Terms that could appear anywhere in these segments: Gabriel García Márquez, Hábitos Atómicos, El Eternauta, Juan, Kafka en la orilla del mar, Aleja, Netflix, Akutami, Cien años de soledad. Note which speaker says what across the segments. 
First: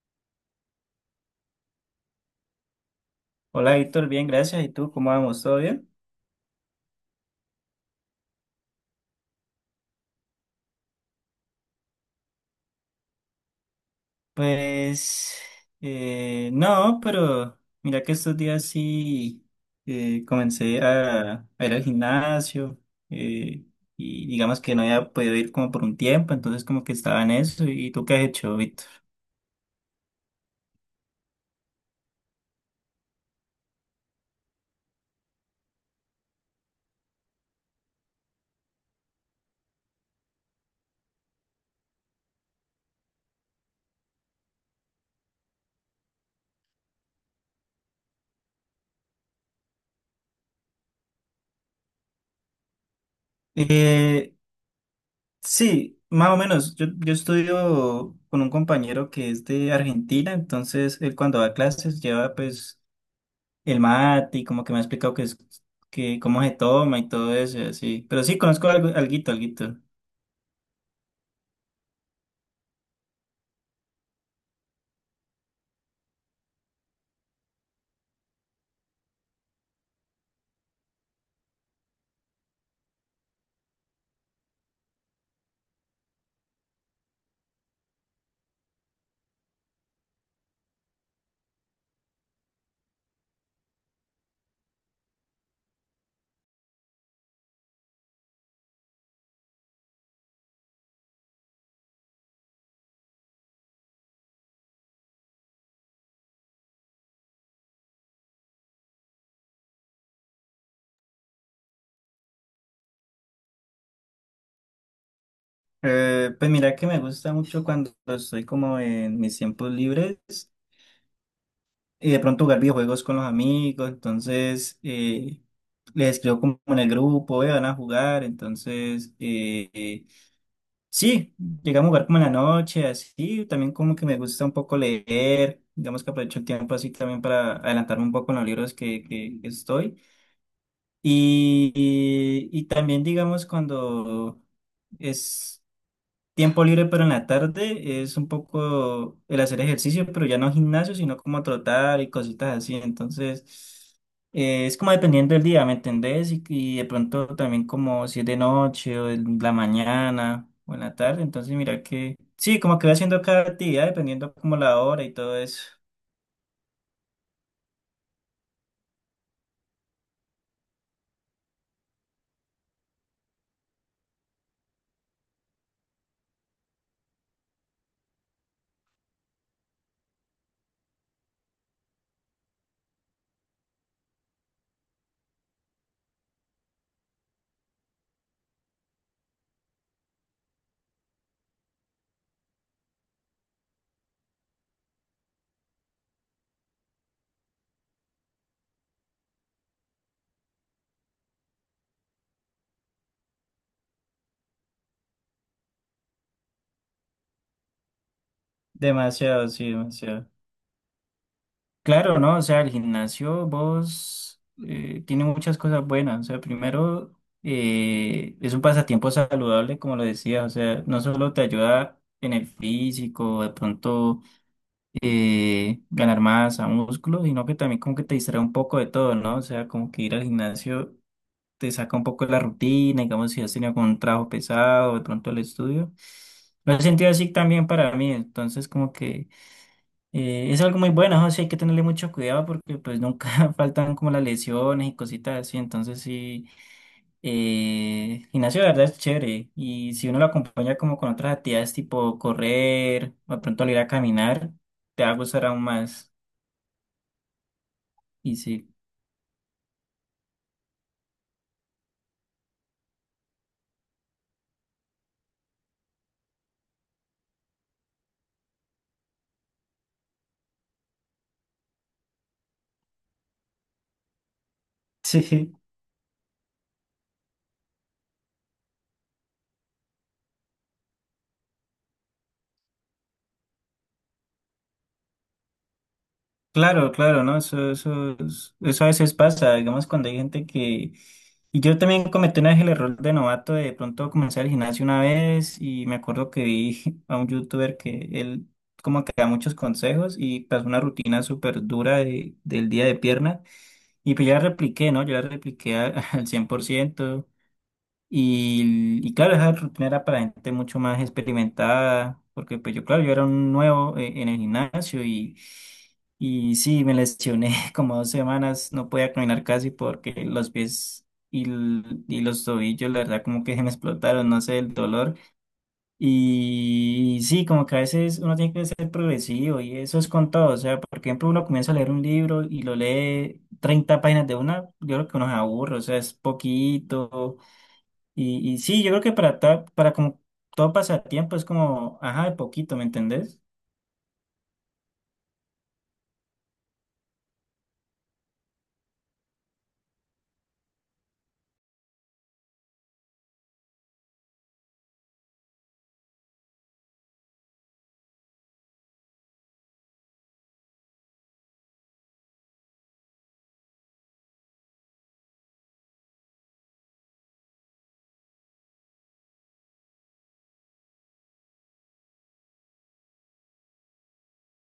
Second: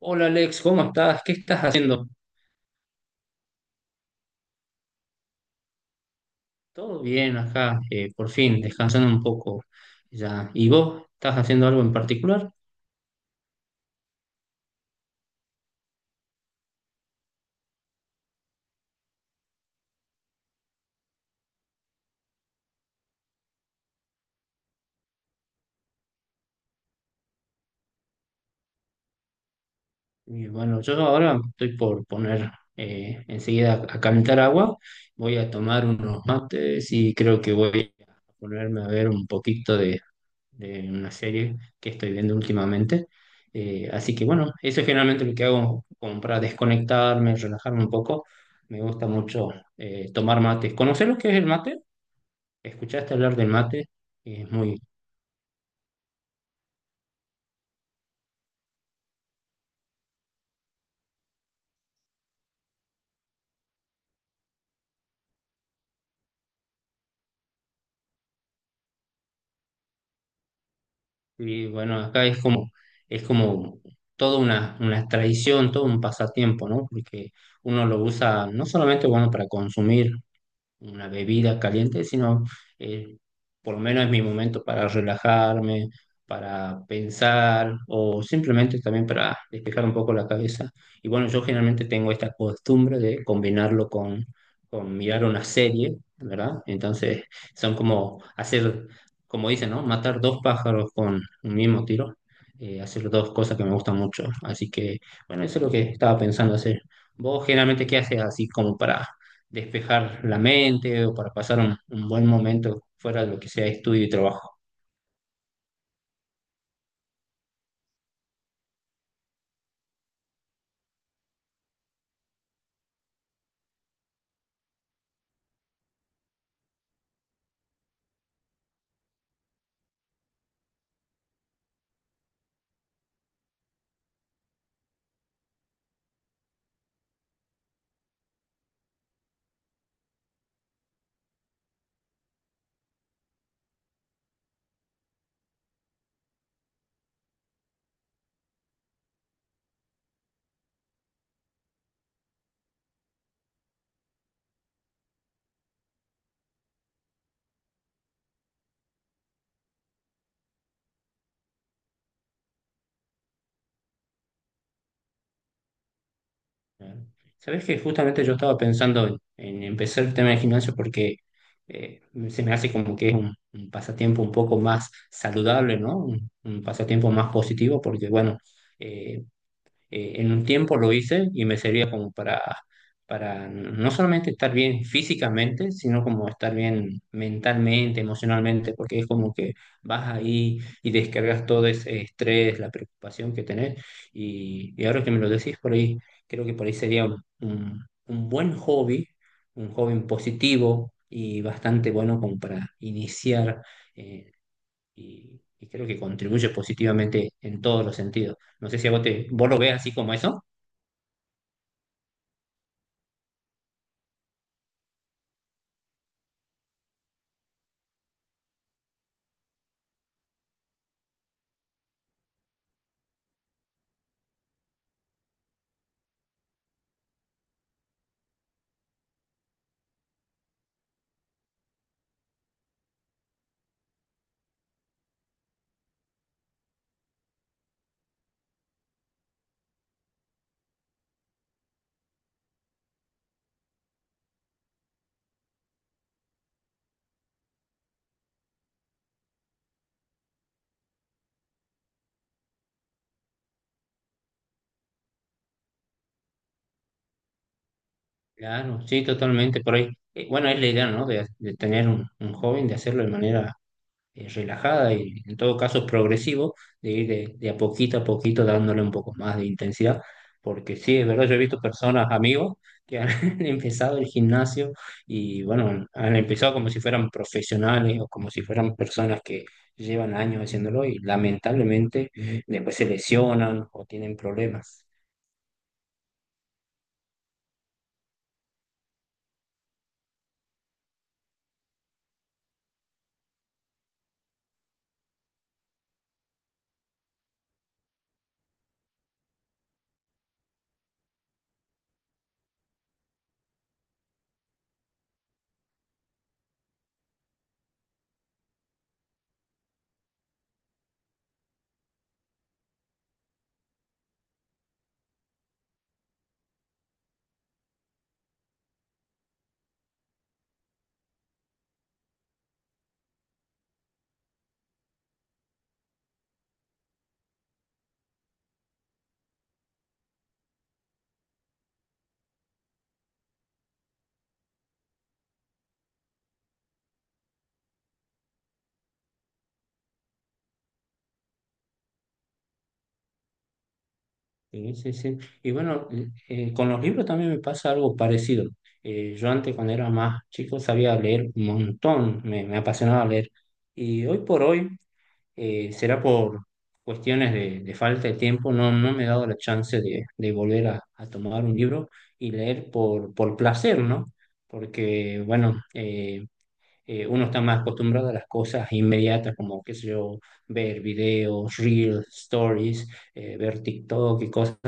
Speaker 1: Hola Alex, ¿cómo estás? ¿Qué estás haciendo?
Speaker 2: Hola Víctor, bien, gracias. ¿Y tú cómo vamos? ¿Todo bien?
Speaker 1: Todo bien acá, por fin, descansando un poco ya. ¿Y vos estás haciendo algo en particular?
Speaker 2: Pues no, pero mira que estos días sí, comencé a ir al gimnasio, eh, y digamos que no había podido ir como por un tiempo, entonces como que estaba en eso. ¿Y tú qué has hecho, Víctor?
Speaker 1: Y bueno, yo ahora estoy por poner enseguida a calentar agua, voy a tomar unos mates y creo que voy a ponerme a ver un poquito de una serie que estoy viendo últimamente. Así que bueno, eso es generalmente lo que hago como para desconectarme, relajarme un poco. Me gusta mucho tomar mates. ¿Conoces lo que es el mate? ¿Escuchaste hablar del mate?
Speaker 2: Eh,
Speaker 1: Es muy,
Speaker 2: sí, más o menos. Yo estudio con un compañero que es de Argentina, entonces él cuando va a clases lleva pues el mate y como que me ha explicado que es que cómo se toma y todo eso, y así. Pero sí, conozco algo, alguito, alguito.
Speaker 1: y bueno, acá es como toda una tradición, todo un pasatiempo, ¿no? Porque uno lo usa no solamente, bueno, para consumir una bebida caliente, sino eh, por lo menos es mi momento para relajarme, para pensar o simplemente también para despejar un poco la cabeza. Y bueno, yo generalmente tengo esta costumbre de combinarlo con mirar una serie, ¿verdad? Entonces son como hacer, como dicen, ¿no? Matar dos pájaros con un mismo tiro. Hacer dos cosas que me gustan mucho. Así que, bueno, eso es lo que estaba pensando hacer. ¿Vos generalmente qué haces así como para despejar la mente o para pasar un buen momento fuera de lo que sea estudio y trabajo?
Speaker 2: Pues mira que me gusta mucho cuando estoy como en mis tiempos libres y de pronto jugar videojuegos con los amigos, entonces les escribo como en el grupo, "Ve, van a jugar, entonces sí, llegamos a jugar como en la noche", así, también como que me gusta un poco leer, digamos que aprovecho el tiempo así también para adelantarme un poco en los libros que estoy. Y también, digamos, cuando es tiempo libre, pero en la tarde, es un poco el hacer ejercicio, pero ya no gimnasio, sino como trotar y cositas así. Entonces, es como dependiendo del día, ¿me entendés? Y de pronto también como si es de noche o en la mañana o en la tarde. Entonces, mira que, sí, como que voy haciendo cada actividad, dependiendo como la hora y todo eso.
Speaker 1: ¿No? Sabes que justamente yo estaba pensando en empezar el tema de gimnasio porque eh, se me hace como que es un pasatiempo un poco más saludable, ¿no? Un pasatiempo más positivo porque, bueno, eh, en un tiempo lo hice y me servía como para no solamente estar bien físicamente, sino como estar bien mentalmente, emocionalmente, porque es como que vas ahí y descargas todo ese estrés, la preocupación que tenés. Y ahora que me lo decís por ahí, creo que por ahí sería un, un buen hobby, un hobby positivo y bastante bueno como para iniciar. eh, y, y creo que contribuye positivamente en todos los sentidos. No sé si a vos, te,
Speaker 2: Demasiado,
Speaker 1: vos lo
Speaker 2: sí,
Speaker 1: ves así como
Speaker 2: demasiado.
Speaker 1: eso.
Speaker 2: Claro, ¿no? O sea, el gimnasio, vos, tiene muchas cosas buenas. O sea, primero, es un pasatiempo saludable, como lo decías. O sea, no solo te ayuda en el físico, de pronto ganar masa, músculo, sino que también como que te distrae un poco de todo, ¿no? O sea, como que ir al gimnasio te saca un poco de la rutina, digamos, si has tenido como un trabajo pesado, de pronto el estudio. Lo he sentido así también para mí. Entonces, como que es algo muy bueno, ¿no? Sí, hay que tenerle mucho cuidado porque pues nunca faltan como las lesiones y cositas así, entonces sí, gimnasio de verdad es chévere y si uno lo acompaña como con otras actividades tipo correr o de pronto al ir a caminar, te va a gustar aún más y sí.
Speaker 1: Claro, sí, totalmente, por ahí. Bueno, es la idea, ¿no? De tener un joven, de hacerlo de manera relajada y en todo caso progresivo, de ir de a poquito dándole un poco más de intensidad, porque sí, es verdad, yo he visto personas, amigos, que han empezado el gimnasio y
Speaker 2: Sí.
Speaker 1: bueno, han empezado como si fueran profesionales o como si fueran personas que llevan años haciéndolo y lamentablemente después se lesionan o tienen problemas.
Speaker 2: Claro, claro, ¿no? Eso, eso a veces pasa, digamos, cuando hay gente que... Y yo también cometí una vez el error de novato de pronto comenzar el gimnasio una vez y me acuerdo que vi a un youtuber que él como que da muchos consejos y pasó una rutina súper dura del día de pierna y pues ya la repliqué, ¿no? Yo la repliqué al 100%. Y claro, esa rutina era para gente mucho más experimentada, porque pues yo, claro, yo era un nuevo en el gimnasio y sí, me lesioné como 2 semanas, no podía caminar casi porque los pies y, l- y los tobillos, la verdad, como que se me explotaron, no sé, el dolor. Y, sí, como que a veces uno tiene que ser progresivo y eso es con todo, o sea, por ejemplo, uno comienza a leer un libro y lo lee 30 páginas de una, yo creo que uno se aburre, o sea, es poquito y sí, yo creo que para, para como todo pasatiempo es como, ajá, de poquito, ¿me entendés?
Speaker 1: Sí, sí, sí. Y bueno, con los libros también me pasa algo parecido. Yo antes, cuando era más chico, sabía leer un montón, me apasionaba leer. Y hoy por hoy, será por cuestiones de falta de tiempo, no, no me he dado la chance de volver a tomar un libro y leer por placer, ¿no? Porque, bueno, uno está más acostumbrado a las cosas inmediatas, como, qué sé yo, ver videos, reels, stories, ver TikTok y cosas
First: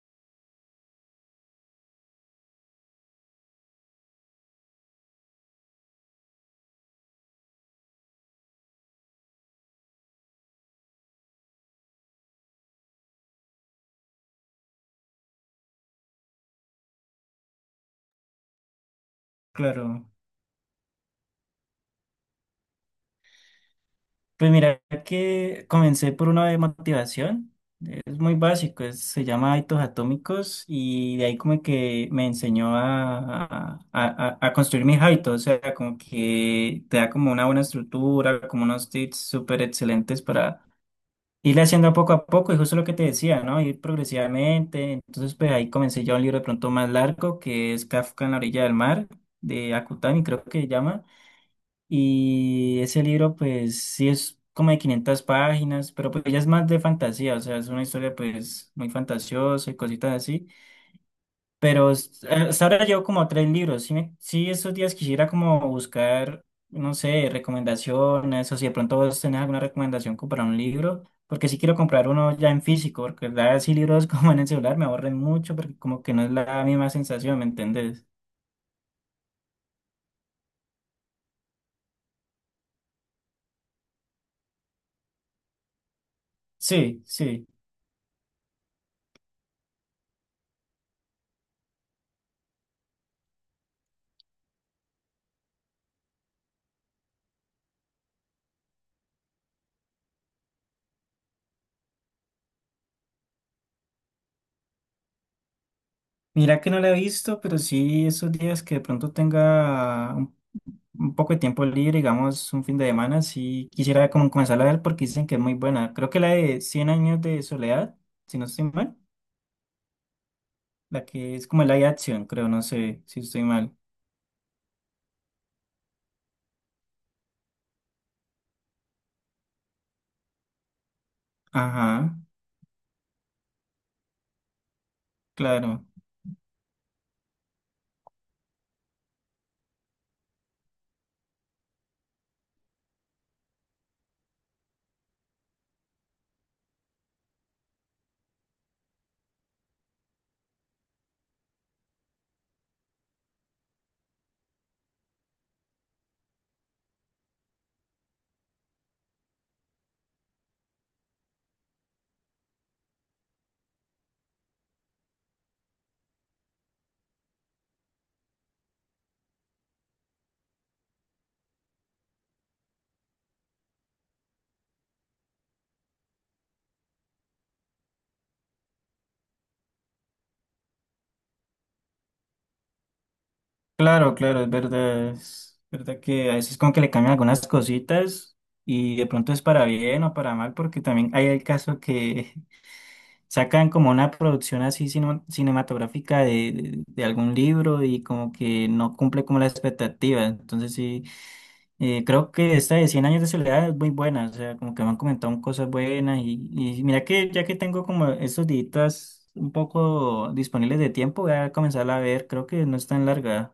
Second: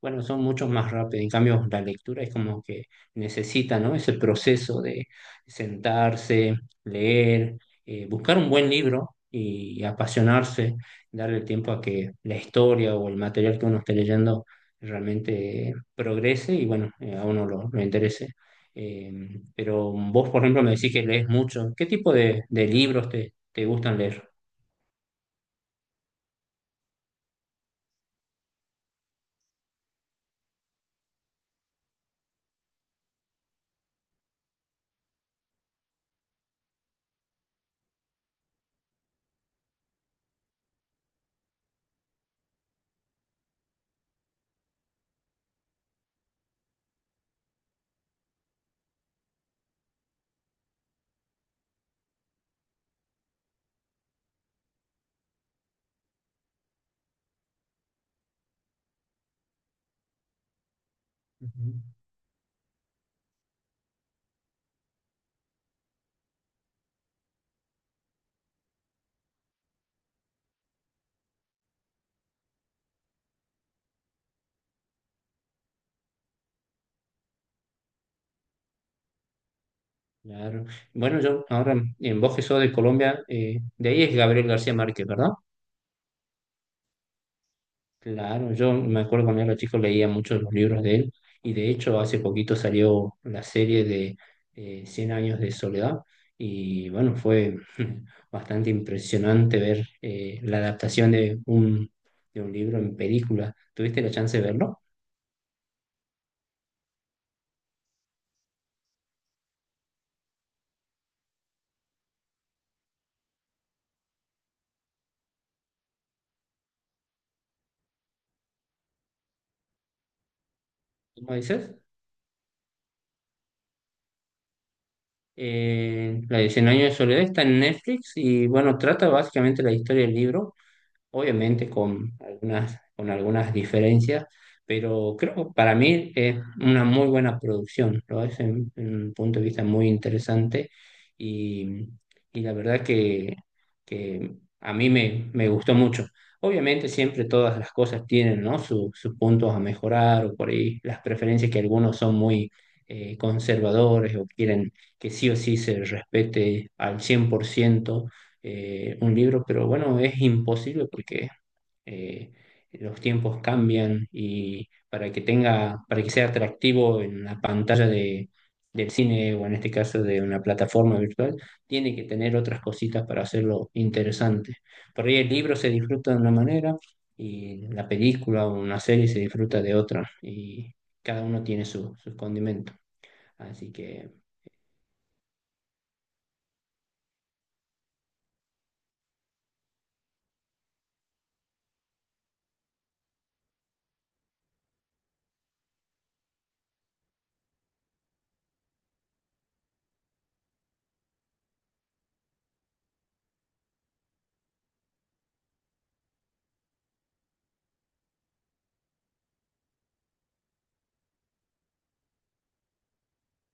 Speaker 1: bueno, son mucho más rápidos. En cambio, la lectura es como que necesita, ¿no? Ese proceso de sentarse, leer, buscar un buen libro y, apasionarse, darle tiempo a que la historia o el material que uno esté leyendo realmente progrese y, bueno, a uno lo interese. Eh, pero
Speaker 2: Claro.
Speaker 1: vos, por ejemplo, me decís que lees mucho. ¿Qué tipo de libros te, te gustan leer?
Speaker 2: Pues mira que comencé por una de motivación, es muy básico, es- se llama Hábitos Atómicos y de ahí como que me enseñó a, a construir mis hábitos, o sea, como que te da como una buena estructura, como unos tips súper excelentes para irle haciendo poco a poco, y justo lo que te decía, ¿no? Ir progresivamente. Entonces, pues ahí comencé ya un libro de pronto más largo, que es Kafka en la orilla del mar, de Akutami, creo que se llama. Y ese libro, pues sí es como de 500 páginas, pero pues ya es más de fantasía, o sea, es una historia pues muy fantasiosa y cositas así.
Speaker 1: Ujú.
Speaker 2: Pero es- hasta ahora llevo como tres libros. Sí, sí, esos días quisiera como buscar, no sé, recomendaciones o si de pronto vos tenés alguna recomendación como para un libro, porque sí quiero comprar uno ya en físico, porque la verdad sí libros como en el celular me aburren mucho porque como que no es la misma sensación, ¿me entendés?
Speaker 1: Claro. Bueno, yo ahora en vos que sos de Colombia, de ahí es Gabriel García Márquez, ¿verdad?
Speaker 2: Sí, sí.
Speaker 1: Claro, yo me acuerdo cuando era chico leía muchos de los libros de él y de hecho hace poquito salió la serie de 100 años de soledad y bueno, fue bastante impresionante ver la adaptación de un libro en película. ¿Tuviste la chance de verlo?
Speaker 2: Mira que no la he visto, pero sí esos días que de pronto tenga un poco de tiempo libre, digamos, un fin de semana, sí quisiera como comenzar a ver porque dicen que es muy buena. Creo que la de Cien años de soledad, si no estoy mal, la
Speaker 1: ¿Cómo
Speaker 2: que es como la
Speaker 1: dices?
Speaker 2: de acción, creo, no sé si estoy mal.
Speaker 1: La de Cien años de soledad está en Netflix y bueno, trata básicamente la historia del libro obviamente
Speaker 2: Ajá,
Speaker 1: con algunas diferencias, pero creo que para
Speaker 2: claro,
Speaker 1: mí es una muy buena producción, lo es en un punto de vista muy interesante y, y la verdad que a mí me, me gustó mucho. Obviamente siempre todas las cosas tienen, ¿no? Sus puntos a mejorar o por ahí las preferencias que algunos son muy conservadores o quieren que sí o sí se respete al 100% un libro, pero bueno, es imposible porque eh, los tiempos cambian y para que tenga, para que sea atractivo en la pantalla de, del cine o en este caso de una plataforma virtual, tiene que tener otras cositas para hacerlo interesante. Por ahí el libro se disfruta de una manera y la película o una serie se disfruta de otra y cada uno tiene su, sus condimentos. Así que
Speaker 2: claro, claro, es verdad que a veces como que le cambian algunas cositas y de pronto es para bien o para mal porque también hay el caso que sacan como una producción así cinematográfica de algún libro y como que no cumple como la expectativa. Entonces sí, creo que esta de Cien años de soledad es muy buena, o sea, como que me han comentado cosas buenas y mira que ya que tengo como estos días un poco disponibles de tiempo, voy a comenzarla a ver, creo que no es tan larga.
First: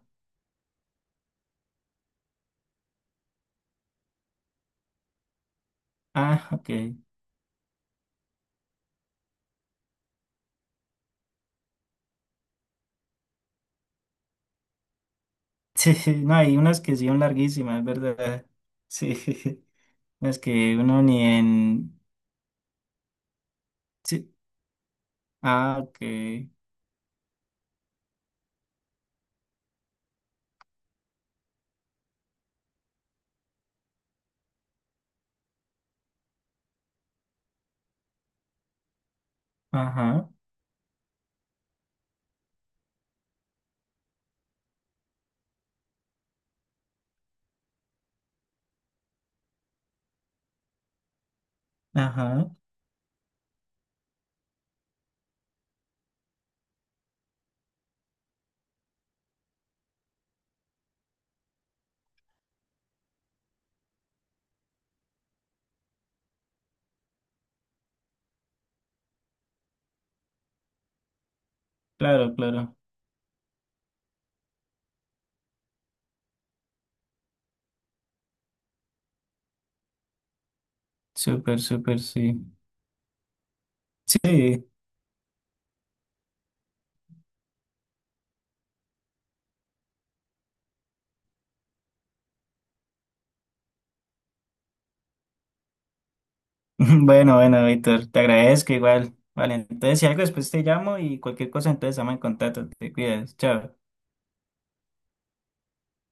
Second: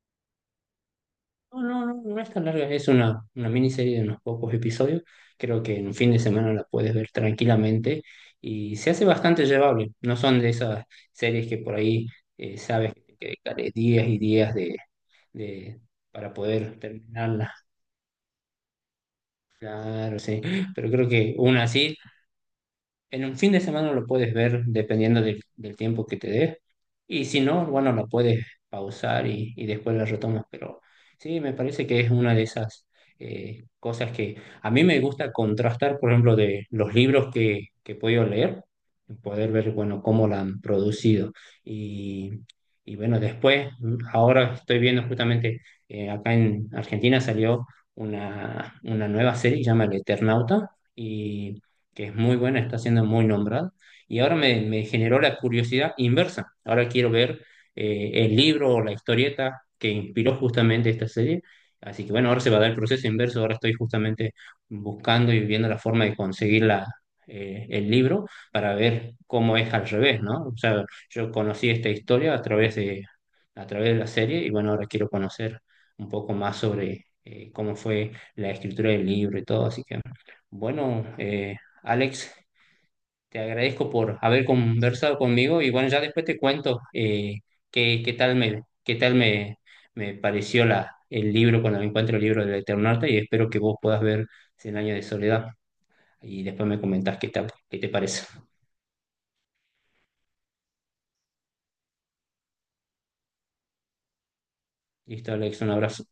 Speaker 1: no, no, no, no es tan larga, es una miniserie de unos pocos episodios. Creo que en un fin de
Speaker 2: Ah,
Speaker 1: semana la
Speaker 2: ok.
Speaker 1: puedes ver tranquilamente y se hace bastante llevable. No son de esas series que por ahí sabes que te dedicaré días y días de, de-
Speaker 2: Sí,
Speaker 1: para
Speaker 2: no, hay
Speaker 1: poder
Speaker 2: unas que sí son
Speaker 1: terminarla.
Speaker 2: larguísimas, es verdad. Sí,
Speaker 1: Claro,
Speaker 2: las
Speaker 1: sí.
Speaker 2: que
Speaker 1: Pero
Speaker 2: uno
Speaker 1: creo
Speaker 2: ni
Speaker 1: que una
Speaker 2: en...
Speaker 1: así en un fin de semana lo puedes
Speaker 2: Sí.
Speaker 1: ver dependiendo del, del
Speaker 2: Ah, ok.
Speaker 1: tiempo que te dé. Y si no, bueno, lo puedes pausar y después lo retomas. Pero sí, me parece que es una de esas cosas que a mí me gusta contrastar, por ejemplo, de los libros que he podido leer, y poder ver, bueno, cómo
Speaker 2: Ajá,
Speaker 1: la han producido. Y, y bueno, después, ahora estoy viendo justamente, acá en Argentina salió una nueva serie, que se llama El Eternauta. Y que es muy
Speaker 2: ajá.
Speaker 1: buena, está siendo muy nombrada, y ahora me, me generó la curiosidad inversa. Ahora quiero ver el libro o la historieta que inspiró justamente esta serie. Así que bueno, ahora se va a dar el proceso inverso, ahora estoy justamente buscando y viendo la forma de conseguir la, el libro para ver cómo es al revés, ¿no? O sea, yo conocí esta historia
Speaker 2: Claro, claro.
Speaker 1: a través de la serie y bueno, ahora quiero conocer un poco más sobre cómo fue la escritura del libro y todo, así que bueno,
Speaker 2: Súper, súper,
Speaker 1: Alex,
Speaker 2: sí.
Speaker 1: te agradezco por haber
Speaker 2: Sí.
Speaker 1: conversado conmigo y bueno, ya después te cuento qué, qué tal me, me pareció la, el libro cuando me encuentro el libro del Eternauta y espero que vos puedas ver Cien años de soledad y después me comentás qué
Speaker 2: Bueno,
Speaker 1: tal,
Speaker 2: bueno,
Speaker 1: qué te
Speaker 2: Víctor, te
Speaker 1: parece.
Speaker 2: agradezco igual. Vale, entonces si algo después te llamo y cualquier cosa, entonces estamos en contacto. Te cuidas. Chao.
Speaker 1: Listo, Alex, un abrazo.